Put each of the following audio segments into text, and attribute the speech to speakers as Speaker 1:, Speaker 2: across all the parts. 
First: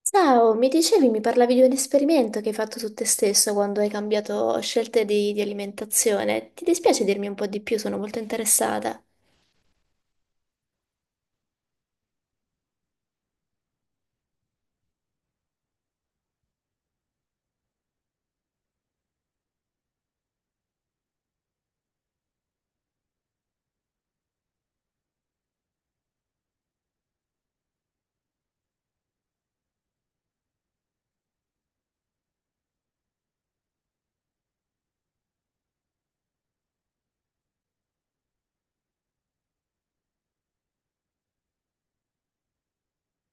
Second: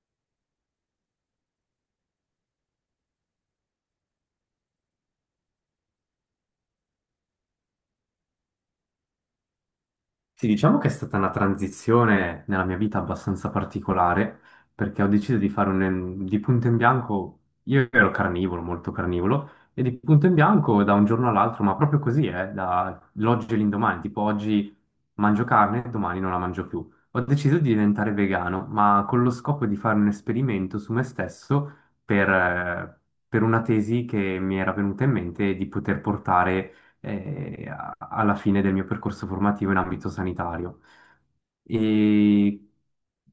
Speaker 1: Ciao, mi dicevi, mi parlavi di un esperimento che hai fatto tu te stesso quando hai cambiato scelte di alimentazione. Ti dispiace dirmi un po' di più? Sono molto interessata.
Speaker 2: Sì, diciamo che è stata una transizione nella mia vita abbastanza particolare, perché ho deciso di fare di punto in bianco, io ero carnivoro, molto carnivoro, e di punto in bianco da un giorno all'altro, ma proprio così, dall'oggi all'indomani, tipo oggi mangio carne, domani non la mangio più. Ho deciso di diventare vegano, ma con lo scopo di fare un esperimento su me stesso per, eh, per una tesi che mi era venuta in mente di poter portare alla fine del mio percorso formativo in ambito sanitario. E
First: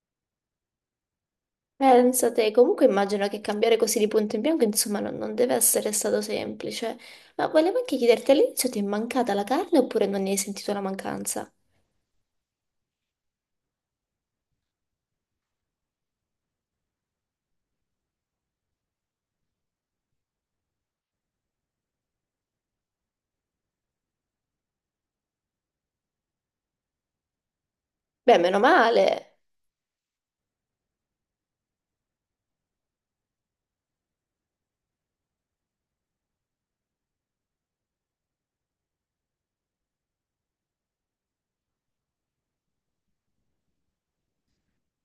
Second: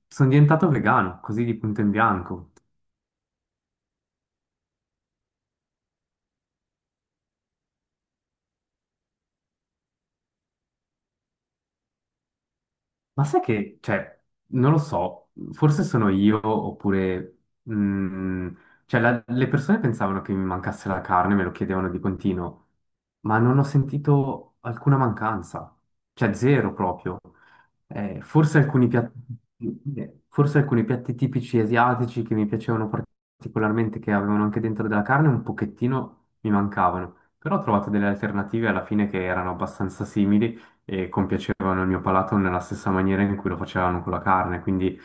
Speaker 2: sono diventato vegano, così di punto in
Speaker 1: Pensate,
Speaker 2: bianco.
Speaker 1: comunque immagino che cambiare così di punto in bianco, insomma, non deve essere stato semplice. Ma volevo anche chiederti, all'inizio ti è mancata la carne oppure non ne hai sentito la mancanza?
Speaker 2: Ma sai che, cioè, non lo so, forse sono io oppure... mm, cioè, le persone pensavano che mi mancasse la carne, me lo chiedevano di continuo, ma non ho sentito alcuna mancanza, cioè zero proprio.
Speaker 1: Beh, meno
Speaker 2: Forse alcuni piatti,
Speaker 1: male.
Speaker 2: forse alcuni piatti tipici asiatici che mi piacevano particolarmente, che avevano anche dentro della carne, un pochettino mi mancavano, però ho trovato delle alternative alla fine che erano abbastanza simili e compiacevano il mio palato nella stessa maniera in cui lo facevano con la carne, quindi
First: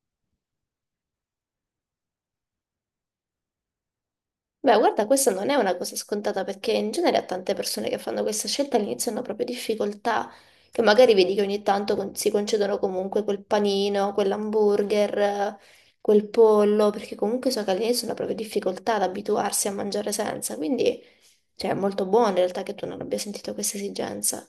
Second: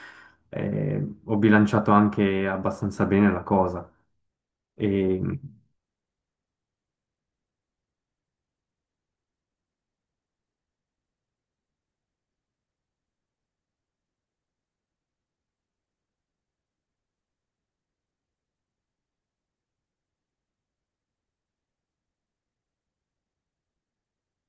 Speaker 2: ho bilanciato anche abbastanza bene la cosa.
Speaker 1: Beh, guarda,
Speaker 2: E
Speaker 1: questa non è una cosa scontata perché in genere a tante persone che fanno questa scelta all'inizio hanno proprio difficoltà, che magari vedi che ogni tanto si concedono comunque quel panino, quell'hamburger, quel pollo, perché comunque so che all'inizio hanno proprio difficoltà ad abituarsi a mangiare senza, quindi cioè, è molto buono in realtà che tu non abbia sentito questa esigenza.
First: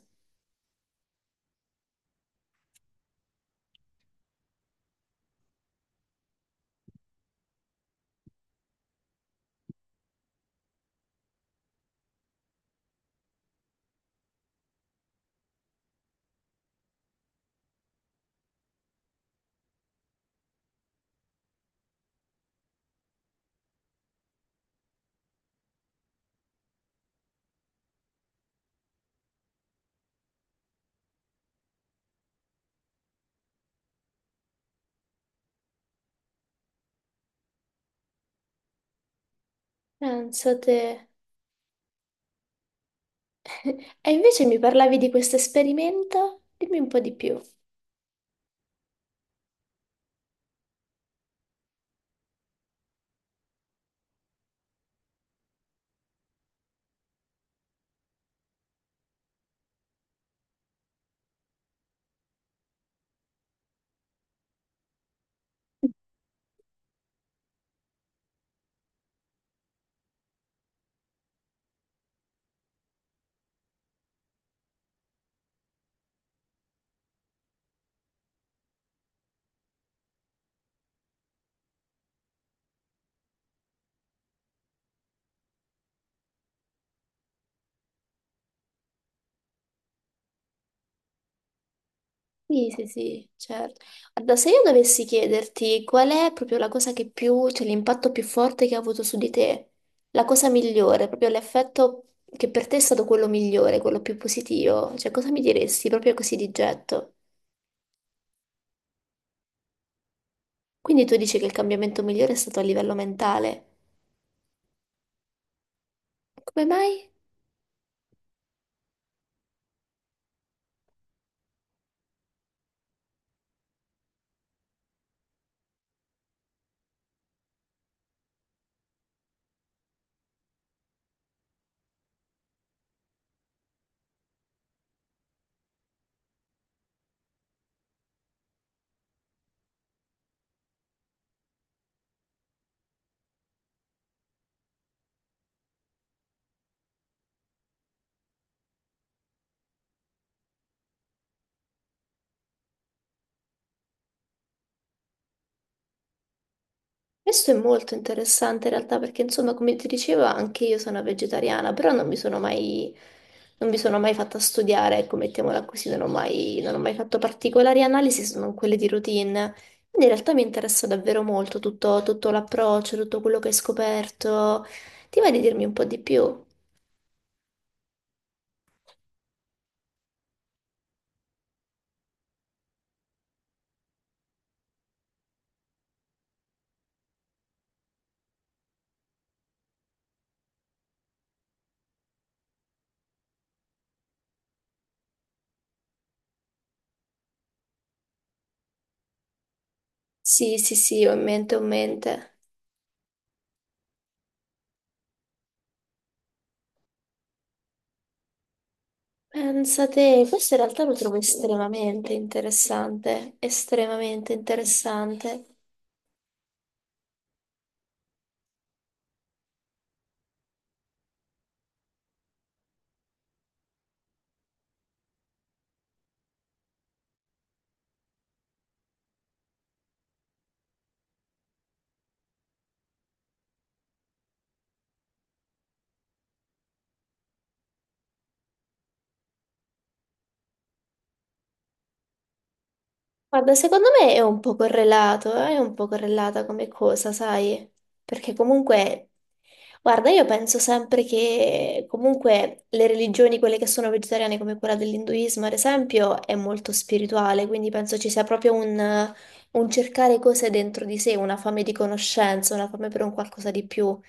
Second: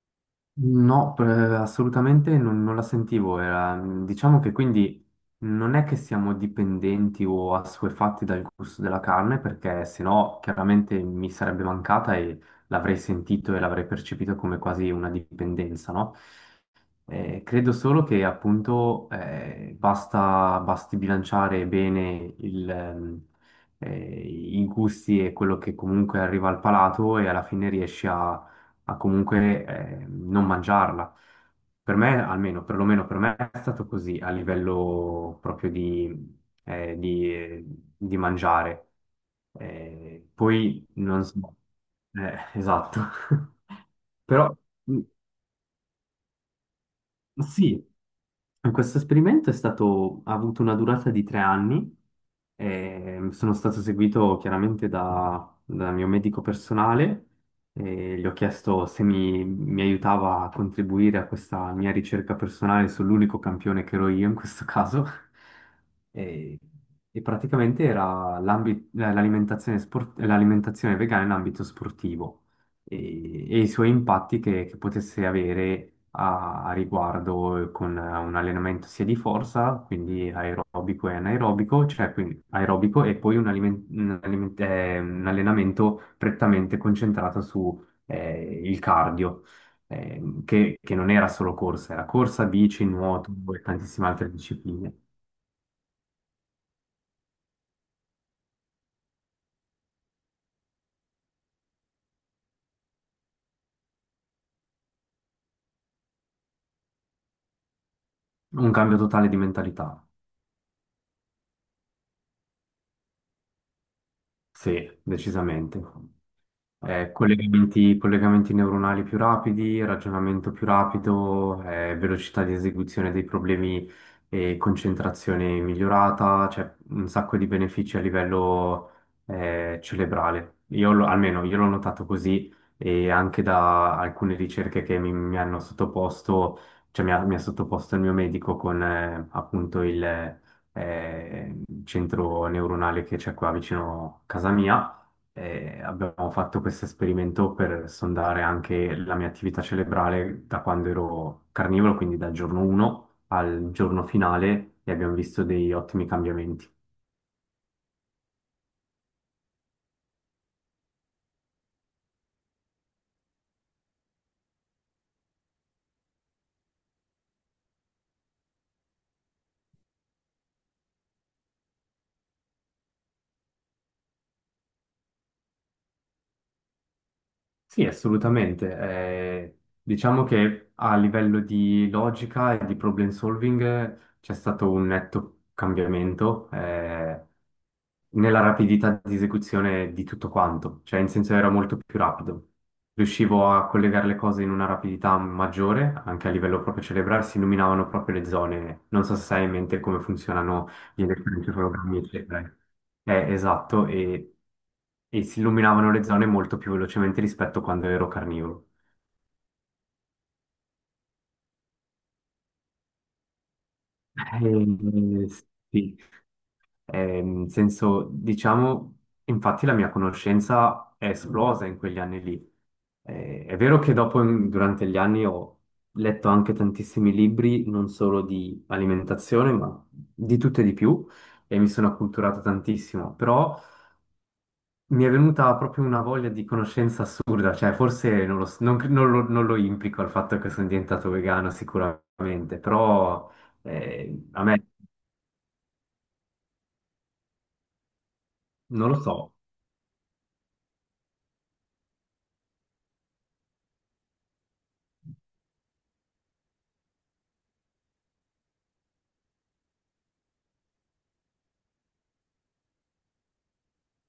Speaker 2: no, assolutamente non la sentivo. Diciamo che quindi non è che siamo dipendenti o assuefatti dal gusto della carne, perché sennò chiaramente mi sarebbe mancata e l'avrei sentito e l'avrei percepito come quasi una dipendenza, no? Credo solo che appunto basti bilanciare bene eh, i gusti e quello che comunque arriva al palato e alla fine riesci a comunque non mangiarla. Per me, almeno, perlomeno per me è stato così a livello proprio eh, di- eh, di mangiare.
Speaker 1: Pensa te.
Speaker 2: Poi non so, esatto.
Speaker 1: E invece
Speaker 2: Però.
Speaker 1: mi parlavi di questo esperimento? Dimmi un po' di più.
Speaker 2: Sì, questo esperimento ha avuto una durata di 3 anni. E sono stato seguito chiaramente dal mio medico personale e gli ho chiesto se mi aiutava a contribuire a questa mia ricerca personale sull'unico campione che ero io in questo caso. E, e praticamente era l'alimentazione vegana in ambito sportivo e i suoi impatti che potesse avere a riguardo con un allenamento sia di forza, quindi aerobico e anaerobico, cioè quindi aerobico e poi un allenamento prettamente concentrato su il cardio. Che non era solo corsa, era corsa,
Speaker 1: Sì, sì,
Speaker 2: bici,
Speaker 1: sì,
Speaker 2: nuoto e
Speaker 1: certo.
Speaker 2: tantissime altre
Speaker 1: Guarda, se io
Speaker 2: discipline.
Speaker 1: dovessi chiederti qual è proprio la cosa che più, cioè l'impatto più forte che ha avuto su di te, la cosa migliore, proprio l'effetto che per te è stato quello migliore, quello più positivo, cioè cosa mi diresti proprio così di getto?
Speaker 2: Un cambio totale di mentalità,
Speaker 1: Quindi tu dici che il cambiamento migliore è stato a livello mentale.
Speaker 2: sì, decisamente.
Speaker 1: Come mai?
Speaker 2: Collegamenti neuronali più rapidi, ragionamento più rapido, velocità di esecuzione dei problemi e concentrazione migliorata, cioè un sacco di benefici a livello cerebrale. Io almeno io l'ho notato così e anche da alcune ricerche che mi hanno sottoposto, cioè mi ha sottoposto il mio medico con appunto il centro neuronale che c'è qua vicino a casa mia. E abbiamo fatto questo esperimento per sondare anche la mia attività cerebrale da quando ero carnivoro, quindi dal giorno 1 al giorno finale, e abbiamo visto dei ottimi cambiamenti.
Speaker 1: Questo è molto interessante in realtà perché insomma come ti dicevo anche io sono vegetariana, però non mi sono mai fatta studiare, ecco, mettiamola così, non ho mai fatto particolari analisi se non quelle di routine. Quindi in realtà mi interessa davvero molto tutto, tutto l'approccio, tutto quello che hai scoperto. Ti va di dirmi un po' di più?
Speaker 2: Sì, assolutamente. Diciamo che a livello di logica e di problem solving c'è stato un netto cambiamento. Nella rapidità di esecuzione di tutto quanto, cioè in senso era molto più rapido. Riuscivo a collegare le cose in una rapidità maggiore, anche a livello proprio cerebrale, si illuminavano proprio le zone. Non so se sai in mente come
Speaker 1: Sì,
Speaker 2: funzionano
Speaker 1: sì,
Speaker 2: gli
Speaker 1: sì, ho in mente, ho in
Speaker 2: elettroencefalogrammi,
Speaker 1: mente.
Speaker 2: eccetera. Esatto, e si illuminavano le zone molto più velocemente rispetto a quando ero carnivoro.
Speaker 1: Pensa te, questo in realtà lo trovo estremamente interessante, estremamente
Speaker 2: Eh,
Speaker 1: interessante.
Speaker 2: sì, in senso, diciamo, infatti la mia conoscenza è esplosa in quegli anni lì. È vero che dopo, durante gli anni, ho letto anche tantissimi libri, non solo di alimentazione, ma di tutto e di più, e mi sono acculturato tantissimo, però mi è venuta proprio una voglia di conoscenza assurda, cioè forse non lo, s- non cre- non lo- non lo implico al fatto che sono diventato vegano sicuramente, però
Speaker 1: Guarda, secondo me è un
Speaker 2: a
Speaker 1: po'
Speaker 2: me
Speaker 1: correlato, è un po' correlata come cosa, sai? Perché
Speaker 2: non lo
Speaker 1: comunque,
Speaker 2: so.
Speaker 1: guarda, io penso sempre che comunque le religioni, quelle che sono vegetariane come quella dell'induismo, ad esempio, è molto spirituale, quindi penso ci sia proprio un cercare cose dentro di sé, una fame di conoscenza, una fame per un qualcosa di più.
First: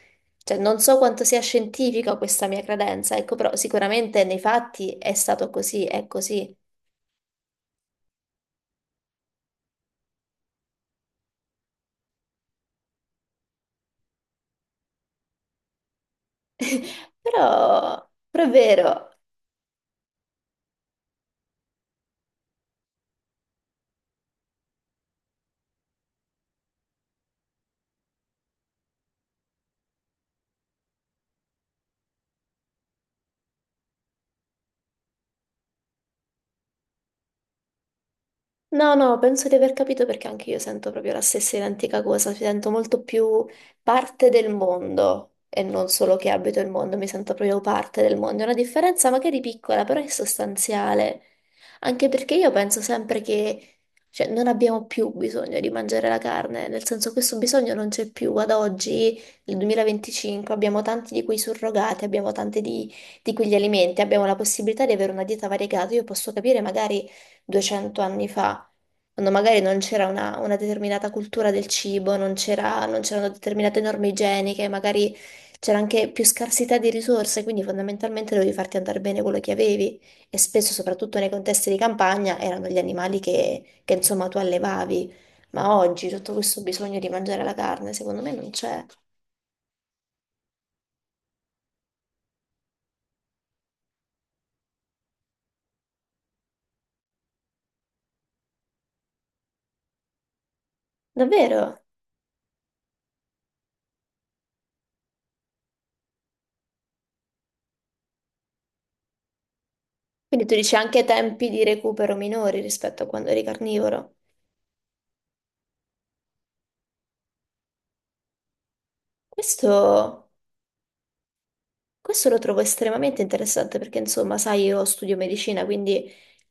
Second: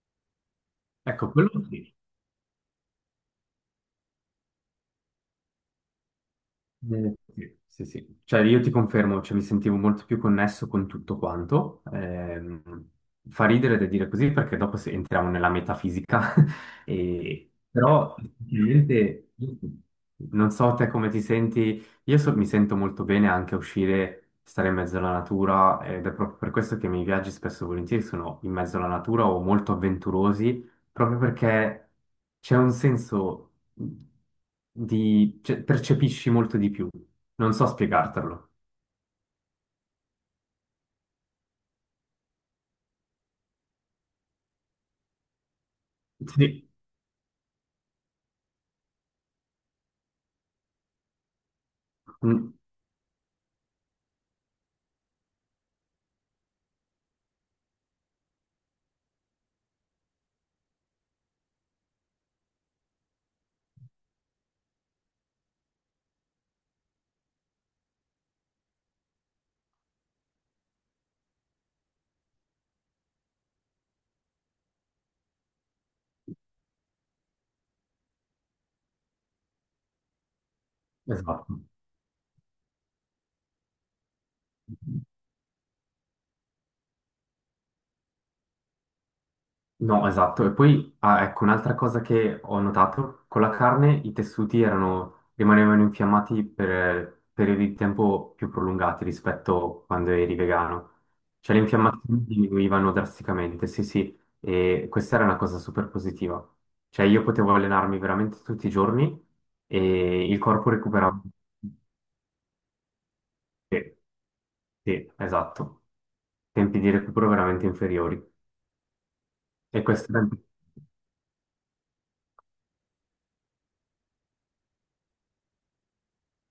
Speaker 1: Cioè, non so quanto
Speaker 2: Ecco,
Speaker 1: sia
Speaker 2: quello sì.
Speaker 1: scientifica questa mia credenza, ecco, però sicuramente nei fatti è stato così, è così.
Speaker 2: Sì, sì, sì. Cioè io ti confermo, cioè, mi sentivo molto più connesso con tutto quanto. Fa ridere da dire così perché dopo entriamo nella metafisica.
Speaker 1: Però,
Speaker 2: Però
Speaker 1: però è vero.
Speaker 2: effettivamente, non so te come ti senti, io mi sento molto bene anche a uscire, stare in mezzo alla natura ed è proprio per questo che i miei viaggi spesso e volentieri sono in mezzo alla natura o molto avventurosi proprio perché c'è un senso di... cioè, percepisci molto di più. Non so spiegartelo.
Speaker 1: No, no, penso di aver capito perché anche io sento proprio la stessa identica cosa, mi sento molto più parte del mondo e non solo che abito il
Speaker 2: Sì.
Speaker 1: mondo, mi sento proprio parte del mondo. È una differenza magari piccola, però è sostanziale, anche perché io
Speaker 2: Mm,
Speaker 1: penso sempre che, cioè, non abbiamo più bisogno di mangiare la carne, nel senso questo bisogno non c'è più. Ad oggi, nel 2025, abbiamo tanti di quei surrogati, abbiamo tanti di quegli alimenti, abbiamo la possibilità di avere una dieta variegata, io posso capire magari 200 anni fa, quando magari non c'era una determinata cultura del cibo, non c'erano determinate norme igieniche, magari c'era anche più scarsità di risorse, quindi fondamentalmente dovevi farti andare bene quello che avevi e spesso, soprattutto nei
Speaker 2: Esatto.
Speaker 1: contesti di campagna, erano gli animali insomma tu allevavi. Ma oggi tutto questo bisogno di mangiare la carne, secondo me non c'è.
Speaker 2: No, esatto. E poi, ah, ecco, un'altra cosa che ho notato, con la carne i tessuti erano, rimanevano infiammati per periodi di tempo più prolungati rispetto a quando eri vegano. Cioè le
Speaker 1: Davvero?
Speaker 2: infiammazioni diminuivano drasticamente, sì, sì, e questa era una cosa super positiva. Cioè io potevo allenarmi veramente tutti i giorni e il
Speaker 1: Quindi tu
Speaker 2: corpo
Speaker 1: dici anche
Speaker 2: recuperava.
Speaker 1: tempi di recupero minori rispetto a quando eri
Speaker 2: Sì,
Speaker 1: carnivoro.
Speaker 2: sì, esatto. Tempi di recupero veramente inferiori. E questa era
Speaker 1: Questo Questo lo trovo estremamente interessante perché, insomma, sai, io studio medicina, quindi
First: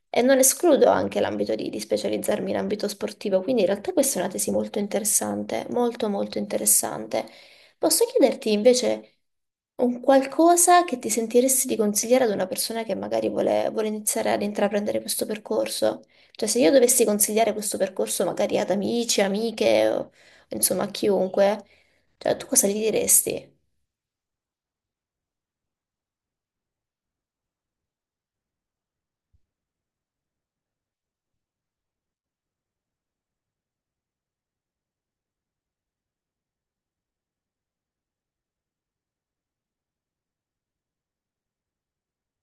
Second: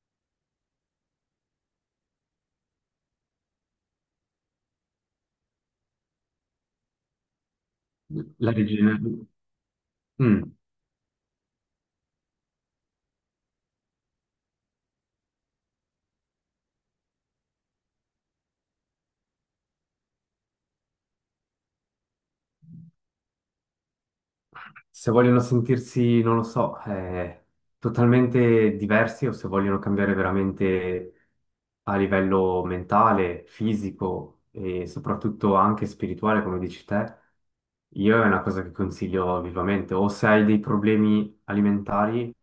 Speaker 1: e non escludo anche l'ambito di specializzarmi in ambito sportivo, quindi in realtà questa è una tesi molto interessante, molto molto interessante. Posso chiederti
Speaker 2: la
Speaker 1: invece
Speaker 2: rigenerazione.
Speaker 1: un qualcosa che ti sentiresti di consigliare ad una persona che magari vuole iniziare ad intraprendere questo percorso? Cioè, se io dovessi consigliare questo percorso magari ad amici, amiche, o, insomma, a chiunque, cioè, tu cosa gli diresti?
Speaker 2: Se vogliono sentirsi, non lo so, totalmente diversi o se vogliono cambiare veramente a livello mentale, fisico e soprattutto anche spirituale, come dici te, io è una cosa che consiglio vivamente. O se hai dei problemi alimentari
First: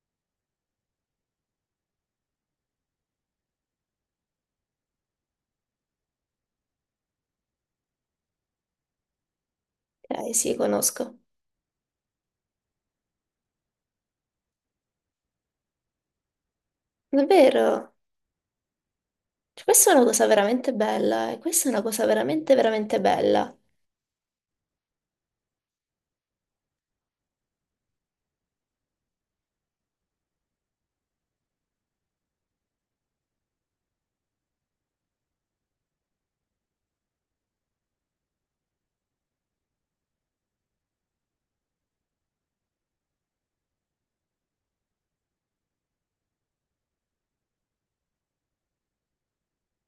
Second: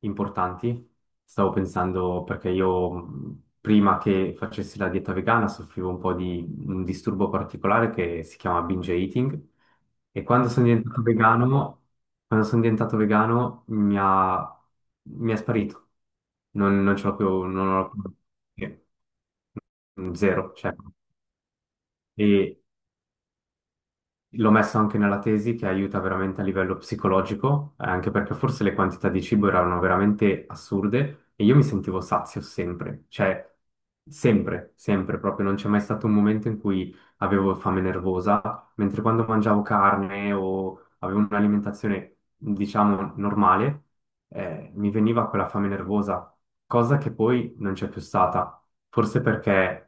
Speaker 2: importanti. Stavo pensando perché io prima che facessi la dieta vegana soffrivo un po' di un disturbo particolare che si chiama binge eating e quando
Speaker 1: Sì,
Speaker 2: sono diventato
Speaker 1: conosco.
Speaker 2: vegano, quando sono diventato vegano mi è sparito. Non ce l'ho più, non ho,
Speaker 1: Davvero?
Speaker 2: eh,
Speaker 1: Cioè, questa è una cosa
Speaker 2: zero,
Speaker 1: veramente
Speaker 2: cioè.
Speaker 1: bella, e questa è una cosa veramente,
Speaker 2: E,
Speaker 1: veramente bella.
Speaker 2: L'ho messo anche nella tesi che aiuta veramente a livello psicologico, anche perché forse le quantità di cibo erano veramente assurde e io mi sentivo sazio sempre, cioè sempre, sempre proprio, non c'è mai stato un momento in cui avevo fame nervosa, mentre quando mangiavo carne o avevo un'alimentazione, diciamo, normale, mi veniva quella fame nervosa, cosa che poi non c'è più stata, forse perché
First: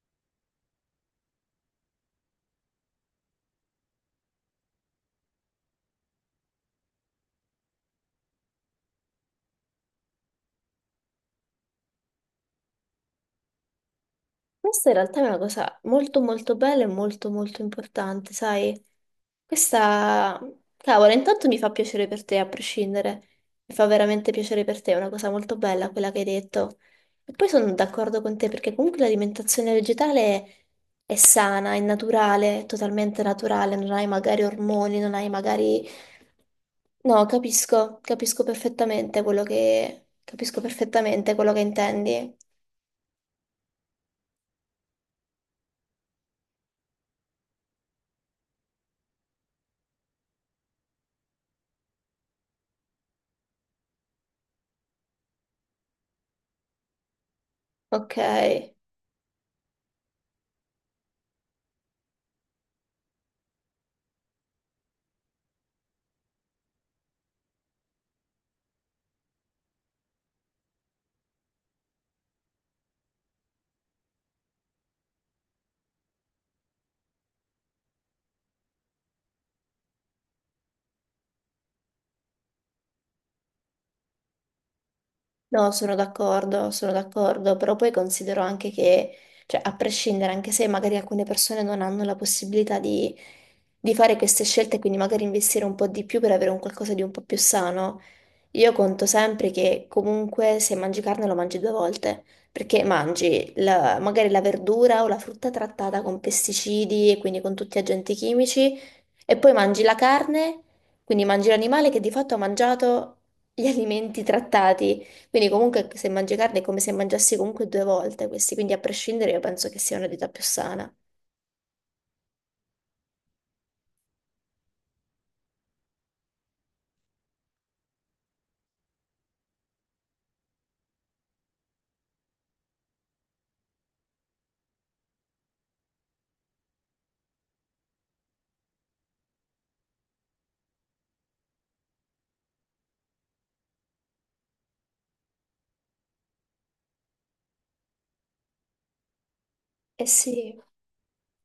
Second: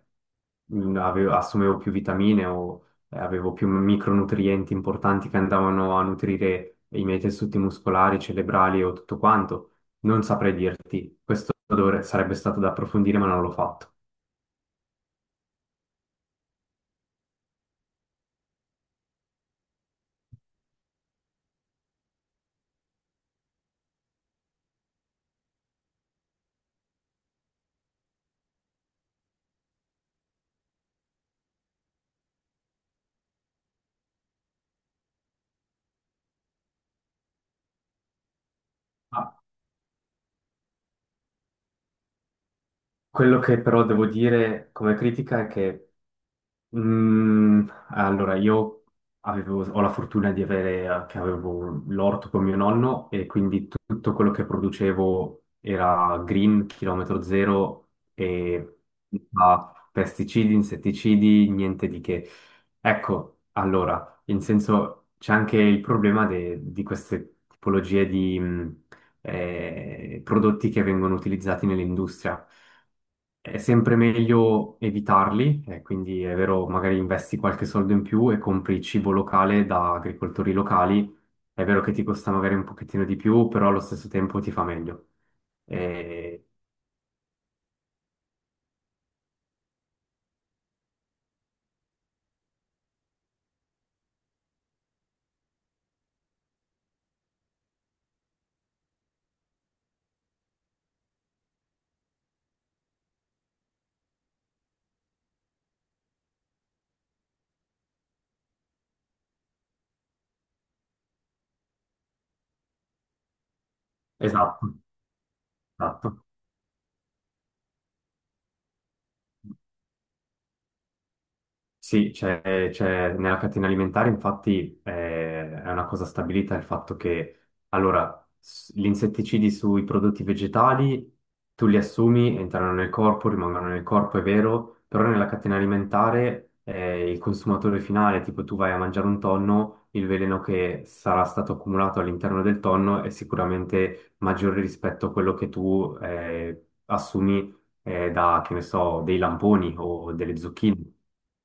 Speaker 2: assumevo più vitamine o avevo più micronutrienti importanti che andavano a nutrire i miei tessuti muscolari, cerebrali o tutto quanto. Non saprei dirti, questo sarebbe stato da approfondire, ma non l'ho fatto.
Speaker 1: Questa in realtà è una cosa molto, molto bella e molto, molto importante, sai? Questa, cavolo, intanto mi fa piacere per te a prescindere, mi fa veramente piacere per te, è una cosa molto bella quella che hai detto. E poi sono d'accordo con te perché comunque l'alimentazione vegetale è sana, è naturale, è totalmente naturale, non hai magari ormoni, non hai magari... No, capisco, capisco perfettamente
Speaker 2: Ma
Speaker 1: quello che... capisco perfettamente quello che intendi.
Speaker 2: quello che però devo dire come critica è che allora, io ho la fortuna di avere, che avevo l'orto con mio nonno e quindi tutto quello che producevo era green, chilometro zero
Speaker 1: Ok.
Speaker 2: e senza pesticidi, insetticidi, niente di che. Ecco, allora, in senso c'è anche il problema di queste tipologie di prodotti che vengono utilizzati nell'industria. È sempre meglio evitarli, quindi è vero, magari investi qualche soldo in più e compri cibo locale da agricoltori locali. È vero che ti costa magari un pochettino di più, però allo stesso tempo ti fa meglio.
Speaker 1: No,
Speaker 2: Eh,
Speaker 1: sono d'accordo, però poi considero anche che, cioè, a prescindere, anche se magari alcune persone non hanno la possibilità di fare queste scelte, quindi magari investire un po' di più per avere un qualcosa di un po' più sano, io conto sempre che comunque se mangi carne lo mangi due volte, perché mangi magari la verdura o la frutta trattata con pesticidi e quindi con tutti gli agenti chimici e poi mangi la carne, quindi mangi l'animale che di fatto ha mangiato gli alimenti
Speaker 2: esatto,
Speaker 1: trattati. Quindi comunque se
Speaker 2: esatto.
Speaker 1: mangi carne è come se mangiassi comunque due volte questi, quindi a prescindere io penso che sia una dieta più sana.
Speaker 2: Sì, nella catena alimentare infatti è una cosa stabilita il fatto che allora, gli insetticidi sui prodotti vegetali tu li assumi, entrano nel corpo, rimangono nel corpo, è vero, però nella catena alimentare il consumatore finale, tipo tu vai a mangiare un tonno, il veleno che sarà stato accumulato all'interno del tonno è sicuramente maggiore rispetto a quello che tu assumi da, che ne so, dei lamponi
Speaker 1: Eh
Speaker 2: o delle
Speaker 1: sì,
Speaker 2: zucchine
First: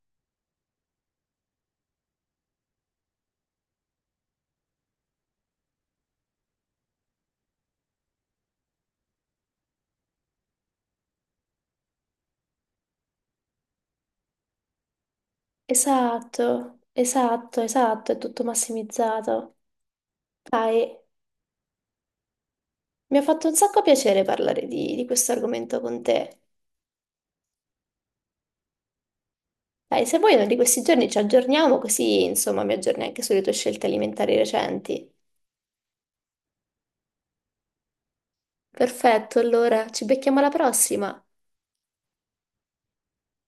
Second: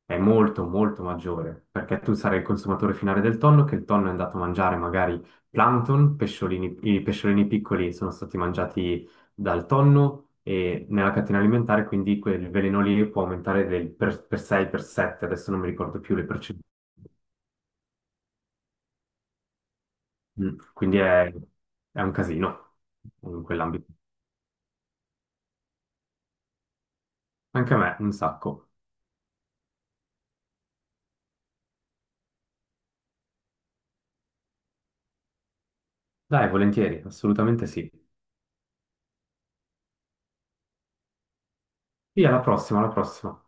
Speaker 2: è molto molto maggiore, perché tu sarai il consumatore finale del tonno, che il tonno è andato a mangiare magari plankton, pesciolini, i pesciolini piccoli sono stati mangiati dal tonno e nella catena alimentare quindi quel veleno lì può aumentare del per 6, per 7, adesso non mi ricordo più le percentuali.
Speaker 1: esatto, esatto, esatto, è tutto massimizzato.
Speaker 2: Mm,
Speaker 1: Dai.
Speaker 2: Quindi è un casino
Speaker 1: Mi ha
Speaker 2: in
Speaker 1: fatto un sacco
Speaker 2: quell'ambito.
Speaker 1: piacere parlare di questo argomento con te.
Speaker 2: Anche a me, un sacco.
Speaker 1: Dai, se vuoi, uno di questi giorni ci aggiorniamo, così insomma mi aggiorni anche sulle tue scelte alimentari recenti.
Speaker 2: Dai, volentieri, assolutamente sì.
Speaker 1: Perfetto, allora ci becchiamo alla prossima.
Speaker 2: Via, alla prossima, alla prossima.